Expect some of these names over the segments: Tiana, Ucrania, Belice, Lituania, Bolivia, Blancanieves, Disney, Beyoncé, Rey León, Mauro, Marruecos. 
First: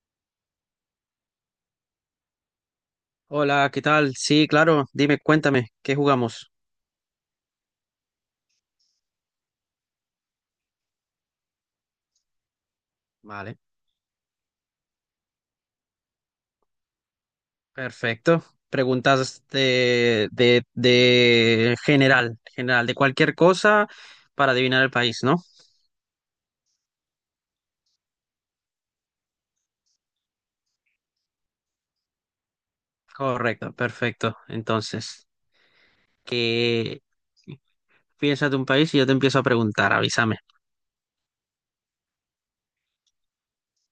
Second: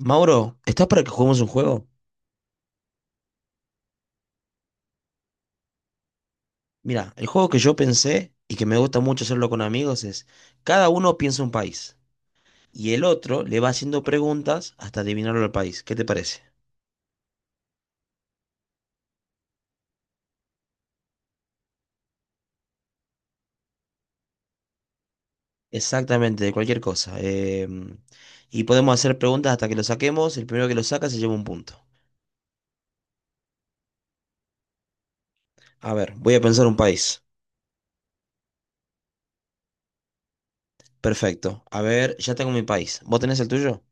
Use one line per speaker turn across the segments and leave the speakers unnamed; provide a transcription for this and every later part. Mauro, ¿estás para que juguemos un juego?
Hola, ¿qué tal? Sí, claro, dime, cuéntame, ¿qué jugamos?
Mira, el juego que yo pensé y que me gusta mucho hacerlo con amigos es cada uno piensa un país y el otro
Vale,
le va haciendo preguntas hasta adivinarlo al país. ¿Qué te parece?
perfecto. Preguntas de general, de cualquier cosa para adivinar el país, ¿no?
Exactamente, de cualquier cosa. Y podemos hacer preguntas hasta que lo saquemos. El primero que lo saca se lleva un punto.
Correcto, perfecto. Entonces,
A ver, voy a pensar un
¿qué
país.
piensas de un país? Y yo te empiezo a preguntar, avísame.
Perfecto. A ver, ya tengo mi país. ¿Vos tenés el tuyo?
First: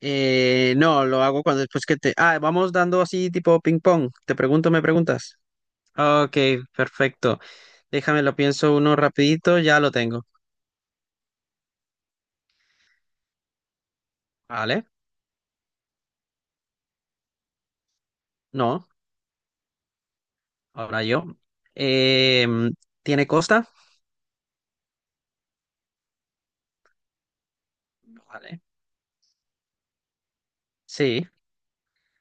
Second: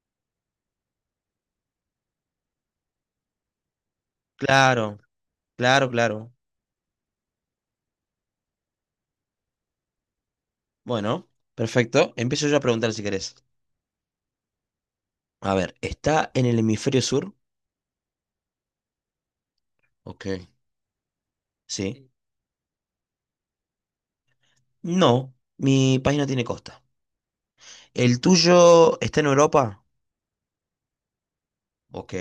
No, lo hago cuando después que te... Ah, vamos dando así tipo ping pong. Te pregunto, me
Claro,
preguntas.
claro, claro.
Ok, perfecto. Déjame, lo pienso uno rapidito, ya lo tengo.
Bueno, perfecto. Empiezo yo a preguntar si querés.
Vale,
A ver, ¿está en el hemisferio sur?
no.
Ok,
Ahora yo.
sí.
Eh, ¿Tiene costa?
No, mi país no tiene costa. ¿El
Vale.
tuyo está en Europa?
Sí.
Ok.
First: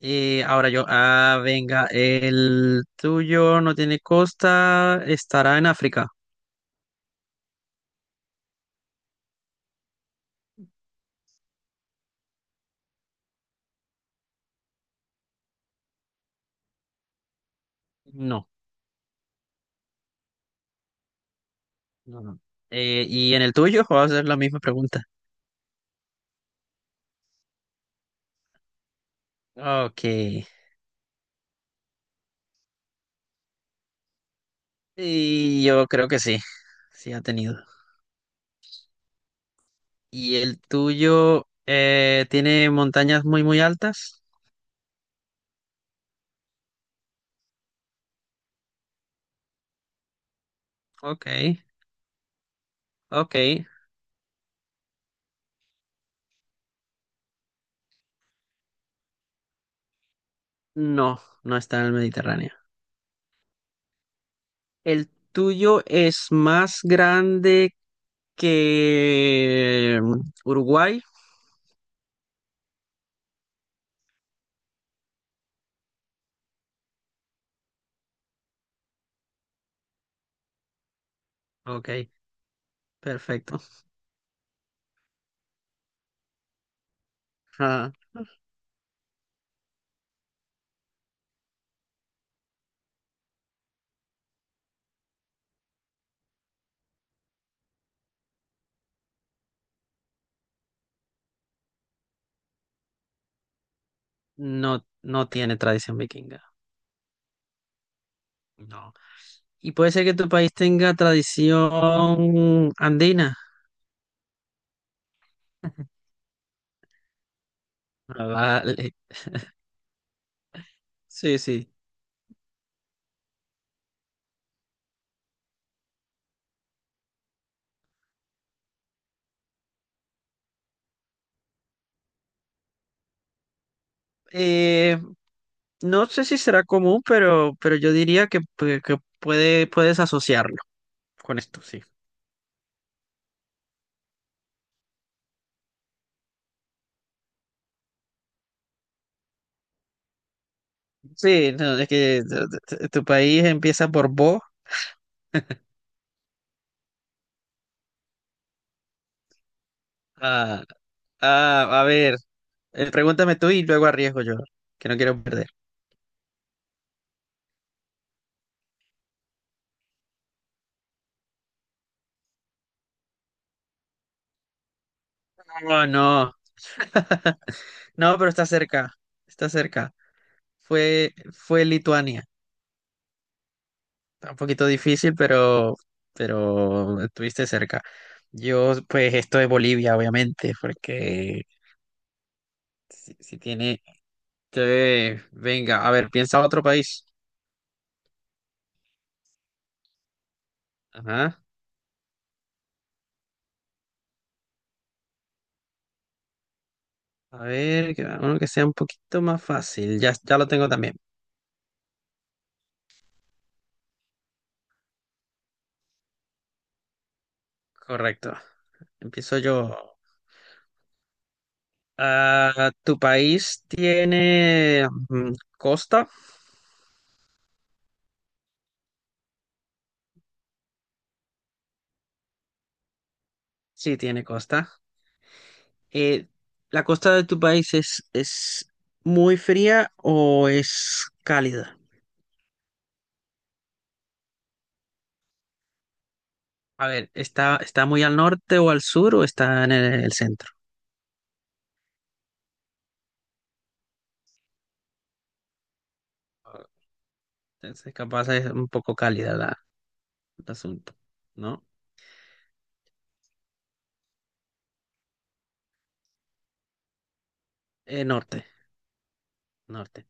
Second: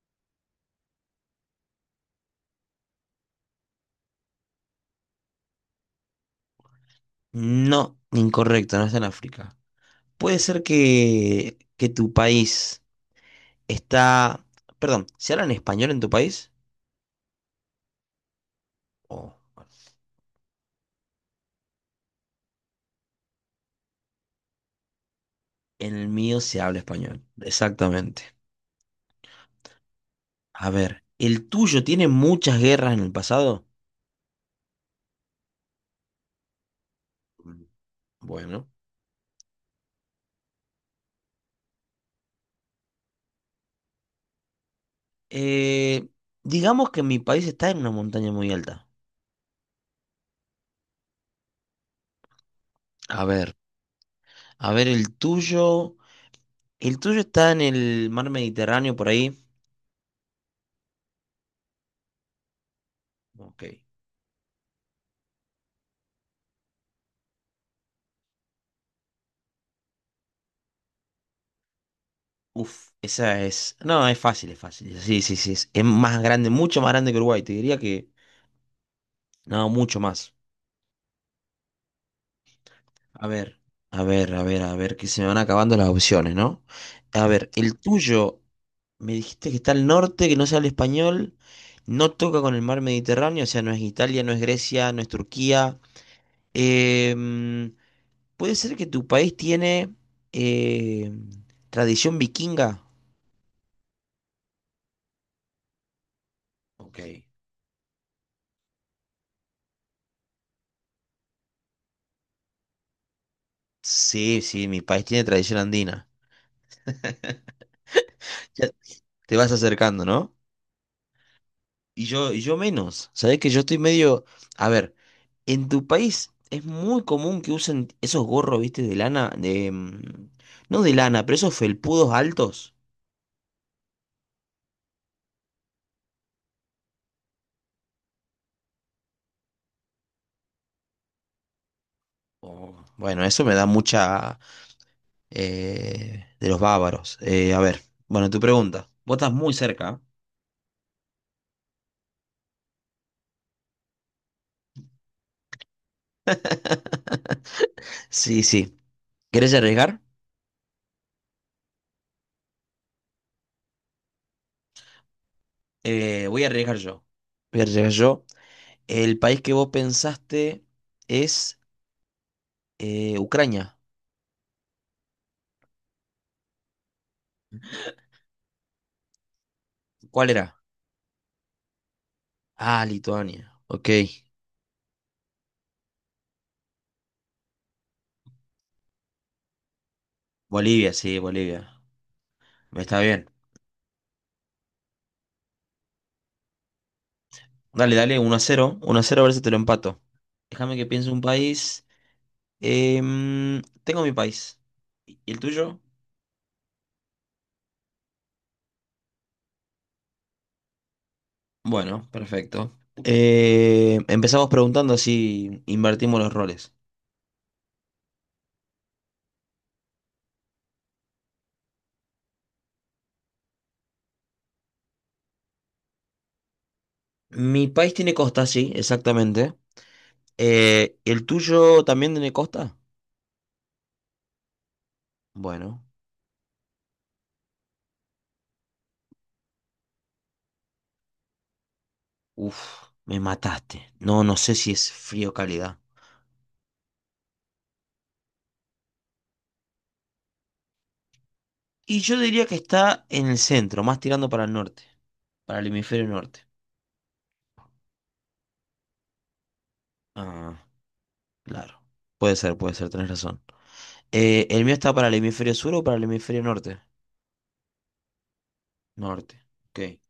Y ahora yo. Ah, venga. El tuyo no tiene costa. ¿Estará en África?
No, incorrecto, no está en África. Puede ser que tu país está... Perdón, ¿se habla en español en tu país?
No.
Oh,
No, no. ¿Y en el tuyo? Voy a hacer la misma pregunta.
en el mío se habla español, exactamente.
Ok.
A ver, ¿el tuyo tiene muchas guerras en el pasado?
Y yo creo que sí. Sí ha tenido.
Mm, bueno.
¿Y el tuyo tiene montañas muy, muy altas?
Eh, digamos que mi país está en una montaña muy alta.
Ok.
A
Ok.
ver, a ver, el tuyo. ¿El tuyo está en el mar Mediterráneo por ahí?
No, no está en el Mediterráneo.
Ok.
¿El tuyo es más grande que Uruguay?
Uf, esa es. No, es fácil, es fácil. Sí, sí, sí. Es más grande, mucho más grande que Uruguay. Te diría que. No, mucho más.
Ok,
A ver,
perfecto.
a ver, a ver, a ver, que se me van acabando las opciones, ¿no? A ver, el
Ah,
tuyo. Me dijiste que está al norte, que no se habla español. No toca con el mar Mediterráneo, o sea, no es Italia, no es Grecia, no es Turquía. Em, ¿Puede ser que tu país tiene em, tradición vikinga?
no, no tiene tradición vikinga.
Ok.
No. Y puede ser que tu país tenga tradición andina.
Sí, sí, mi país tiene tradición andina.
Ah,
Ya
vale.
te vas acercando, ¿no?
Sí, sí.
Y yo menos. Sabés que yo estoy medio. A ver, en tu país es muy común que usen esos gorros, viste, de lana, no de lana, pero esos felpudos altos.
Eh, no sé si será común, pero yo diría que, que puedes asociarlo con esto, sí.
Oh, bueno, eso me da mucha. De los bávaros. A ver, bueno, tu pregunta. Vos estás muy cerca.
Sí, no, es que tu país empieza por Bo.
Sí, sí. ¿Querés arriesgar?
Ah, ah, a ver, pregúntame tú y luego arriesgo yo, que no quiero perder.
Voy a arriesgar yo. Voy a arriesgar yo. El país que vos pensaste es Ucrania.
No, no, no, pero está cerca, está cerca.
¿Cuál era?
Fue Lituania.
Ah, Lituania. Ok.
Está un poquito difícil, pero estuviste cerca. Yo, pues, esto es Bolivia, obviamente,
Bolivia, sí,
porque
Bolivia. Me está
si,
bien.
si tiene, te- venga, a ver, piensa otro país.
Dale, dale, uno a cero a ver si te lo empato. Déjame que piense un
Ajá.
país. Tengo mi país. ¿Y el tuyo?
A ver, uno que sea un poquito más fácil. Ya lo tengo también.
Bueno, perfecto. Empezamos preguntando si invertimos los roles.
Correcto. Empiezo yo. Ah, ¿tu país tiene costa?
Mi país tiene costa, sí, exactamente. ¿El tuyo también tiene costa?
Sí, tiene costa.
Bueno.
Eh, ¿La costa de tu país es muy fría o es cálida?
Uf, me mataste. No, no sé si es frío o calidad.
A ver, ¿está, está muy al norte o al sur o está en el centro?
Y yo diría que está en el centro, más tirando para el norte, para el hemisferio norte.
Entonces, capaz es un poco cálida la, el
Ah,
asunto, ¿no?
claro. Puede ser, tenés razón. ¿El mío está para el hemisferio sur o para el hemisferio norte?
Norte,
Norte. Ok.
norte.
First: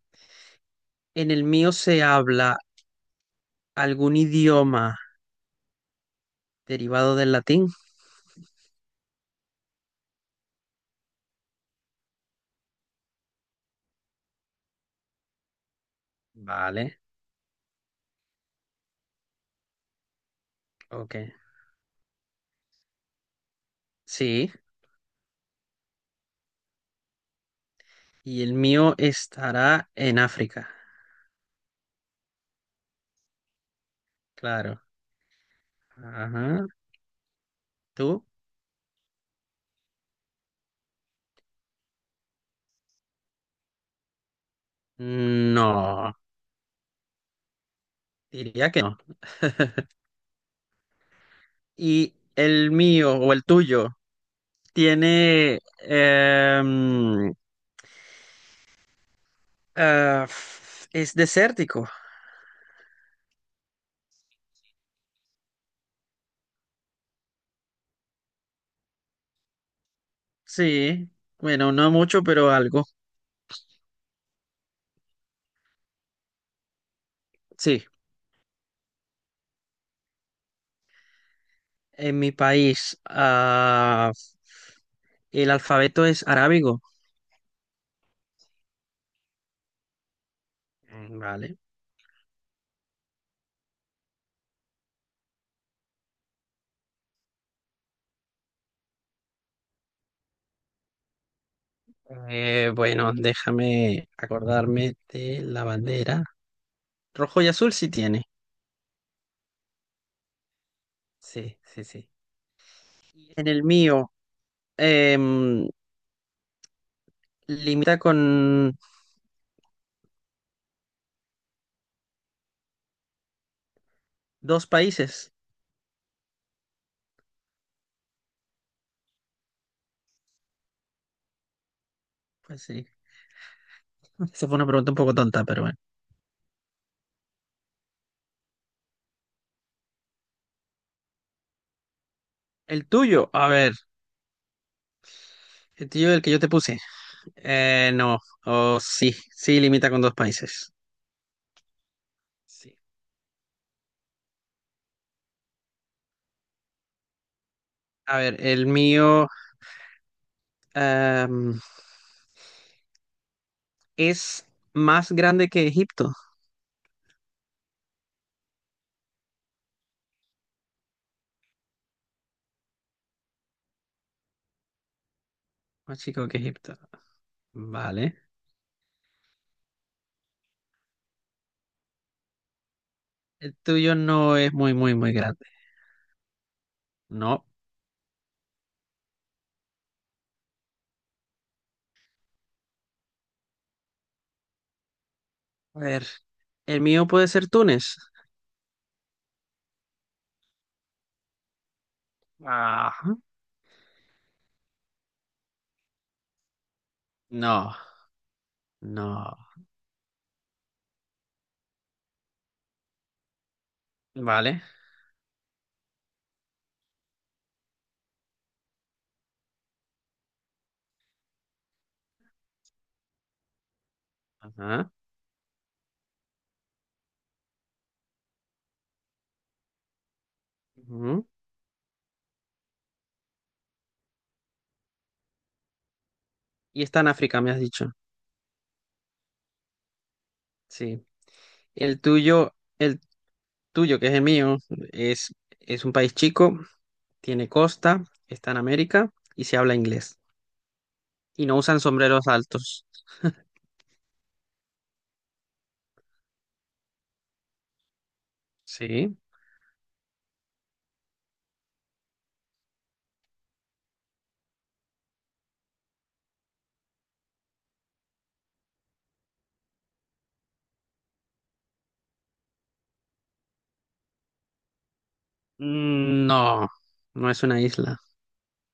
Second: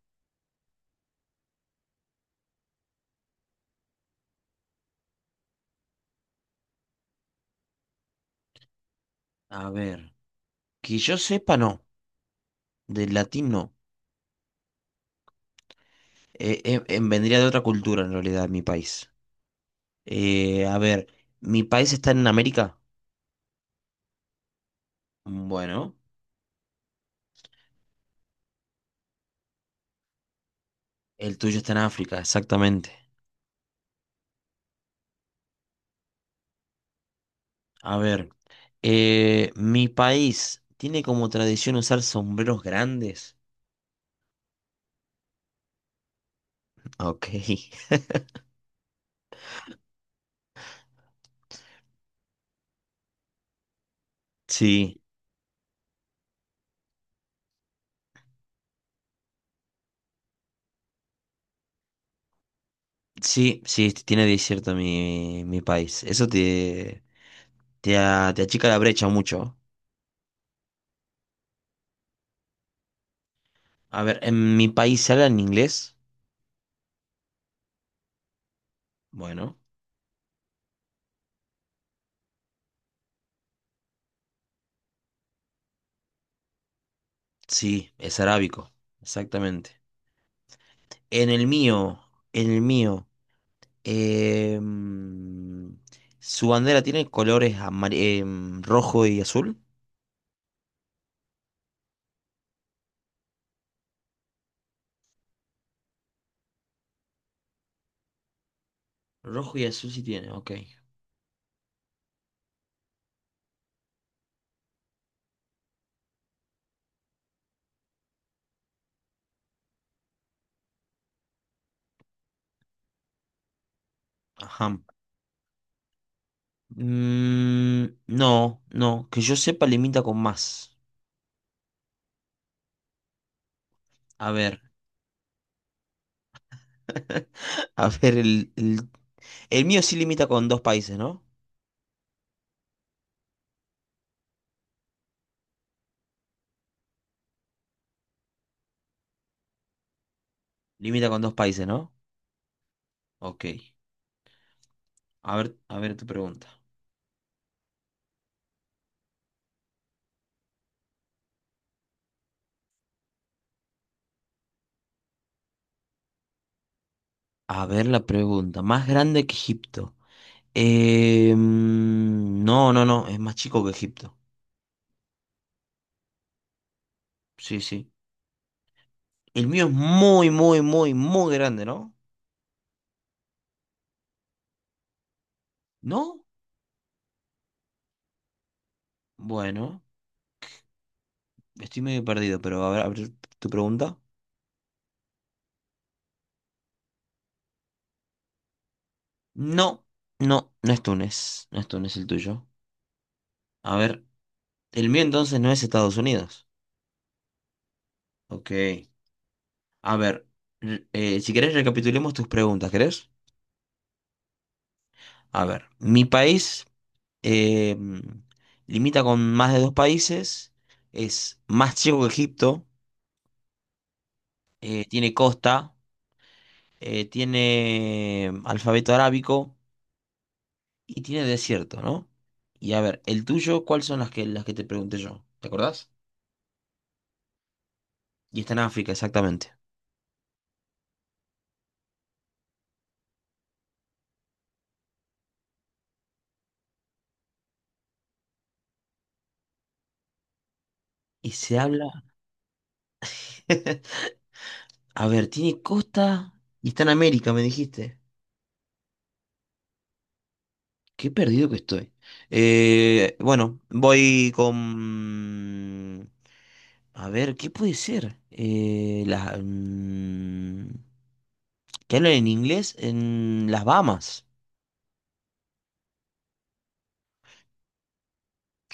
En el mío se habla algún idioma derivado del latín.
A ver. Que yo sepa, no. Del latín, no.
Vale,
Vendría de otra cultura, en realidad, mi país. A ver,
ok.
¿mi país está en América?
Sí.
Bueno,
Y el mío estará en África.
el tuyo está en África, exactamente.
Claro. Ajá.
A
¿Tú?
ver, mi país tiene como tradición usar sombreros grandes.
No,
Ok.
diría que no. Y el mío o el tuyo
Sí,
tiene... es desértico.
sí, sí, tiene desierto mi, mi país. Eso te, te achica la brecha mucho.
Sí. Bueno, no mucho, pero algo.
A ver, ¿en mi país se habla en inglés?
Sí.
Bueno,
En mi país, el alfabeto es arábigo.
sí, es arábico, exactamente.
Mm,
En el
vale.
mío, en el mío, em, su bandera tiene colores rojo y azul.
Bueno, déjame acordarme de la bandera. Rojo y azul sí tiene.
Rojo y azul sí tiene, ok.
Sí, sí, sí. En el mío, em, limita con dos
Ajá.
países.
Mm, no, no, que yo sepa limita con más.
Pues sí.
A
Esa
ver,
fue una pregunta un poco tonta, pero bueno.
a ver, el mío sí limita con dos países, ¿no?
El tuyo, a ver, el tuyo el que yo te puse. No, oh, sí, sí, limita con dos países.
Limita con dos países, ¿no?
Sí.
Ok. A ver tu pregunta.
A ver, el mío em, es más grande que Egipto.
A ver la pregunta. Más grande que Egipto. No, no, no, es más chico que Egipto.
Más chico que Egipto.
Sí, sí.
Vale.
El mío es muy, muy, muy, muy grande, ¿no?
El tuyo no es muy, muy, muy grande.
¿No?
No.
Bueno, estoy medio perdido, pero a ver tu pregunta.
A ver, el mío puede ser Túnez.
No, no, no es Túnez. No es Túnez el tuyo.
Ah.
A ver, el mío entonces no es Estados Unidos.
No,
Ok.
no.
A ver, si querés recapitulemos tus preguntas, ¿querés?
Vale.
A ver, mi país eh, limita con más de dos países, es más chico que Egipto,
Ajá.
tiene costa, tiene alfabeto arábico y
Ujú.
tiene desierto, ¿no? Y a ver, el tuyo, ¿cuáles son las que te pregunté yo? ¿Te acordás?
Y está en África, me has dicho.
Y está en África, exactamente.
Sí. El tuyo, el tuyo, que es el mío, es, es un país chico, tiene costa, está en América y se habla inglés.
Y
Y no
se
usan
habla
sombreros altos.
a ver, tiene costa y está en América, me dijiste.
Sí.
Qué perdido que estoy. Bueno, voy con... A ver, ¿qué puede ser? Que hablan en inglés en las Bahamas.
Mm, no, no es una isla.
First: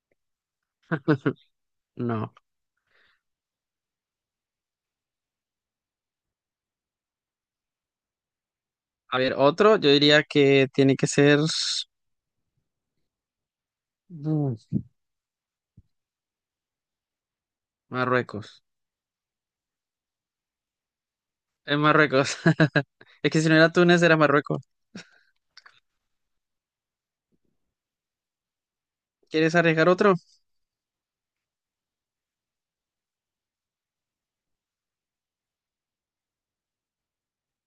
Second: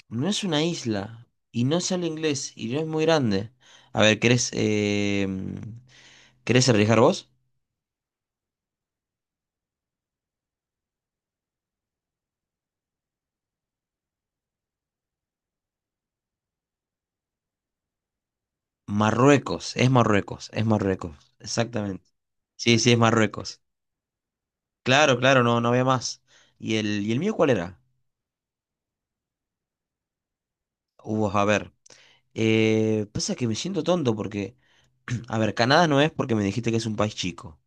No es una isla y no se habla
No.
inglés y no es muy grande. A ver, ¿querés, ¿querés arriesgar vos?
A ver, otro, yo diría que tiene que ser mm, Marruecos.
Marruecos, es Marruecos, es Marruecos,
Es
exactamente.
Marruecos.
Sí, sí, es
Es que si no
Marruecos.
era Túnez, era Marruecos.
Claro, claro, no, no había más. ¿Y el mío cuál era?
¿Quieres arriesgar otro?
Hubo, a ver. Pasa que me siento tonto porque, a ver, Canadá no es porque me dijiste que es un país chico.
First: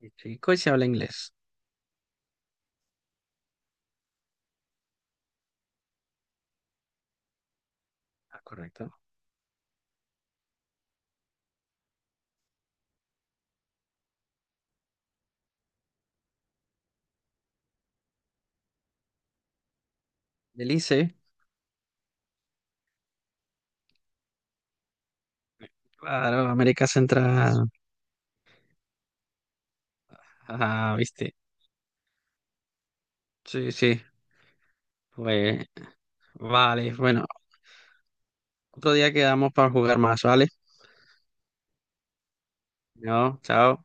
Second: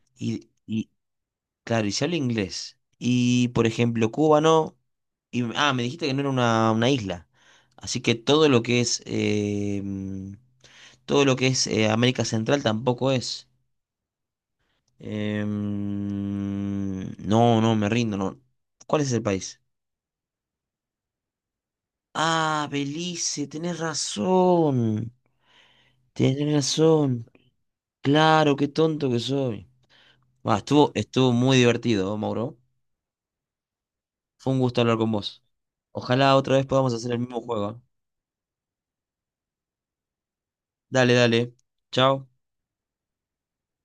El
Y,
chico y se habla
y
inglés.
claro, y se habla inglés. Y, por ejemplo, Cuba no. Y, ah, me dijiste que no era una isla. Así que
Ah,
todo lo que
correcto.
es, todo lo que es América Central tampoco es. No, no, me rindo, no. ¿Cuál es el país?
Belice.
Ah, Belice, tenés razón.
Claro,
Tenés
América
razón.
Central.
Claro, qué tonto que soy. Bah, estuvo,
Ah,
estuvo
viste.
muy divertido, ¿eh, Mauro?
Sí, sí.
Fue un gusto hablar con vos.
Pues,
Ojalá otra vez podamos
vale,
hacer el
bueno,
mismo juego. ¿Eh?
otro día quedamos para jugar más, ¿vale?
Dale, dale. Chao.
No, chao.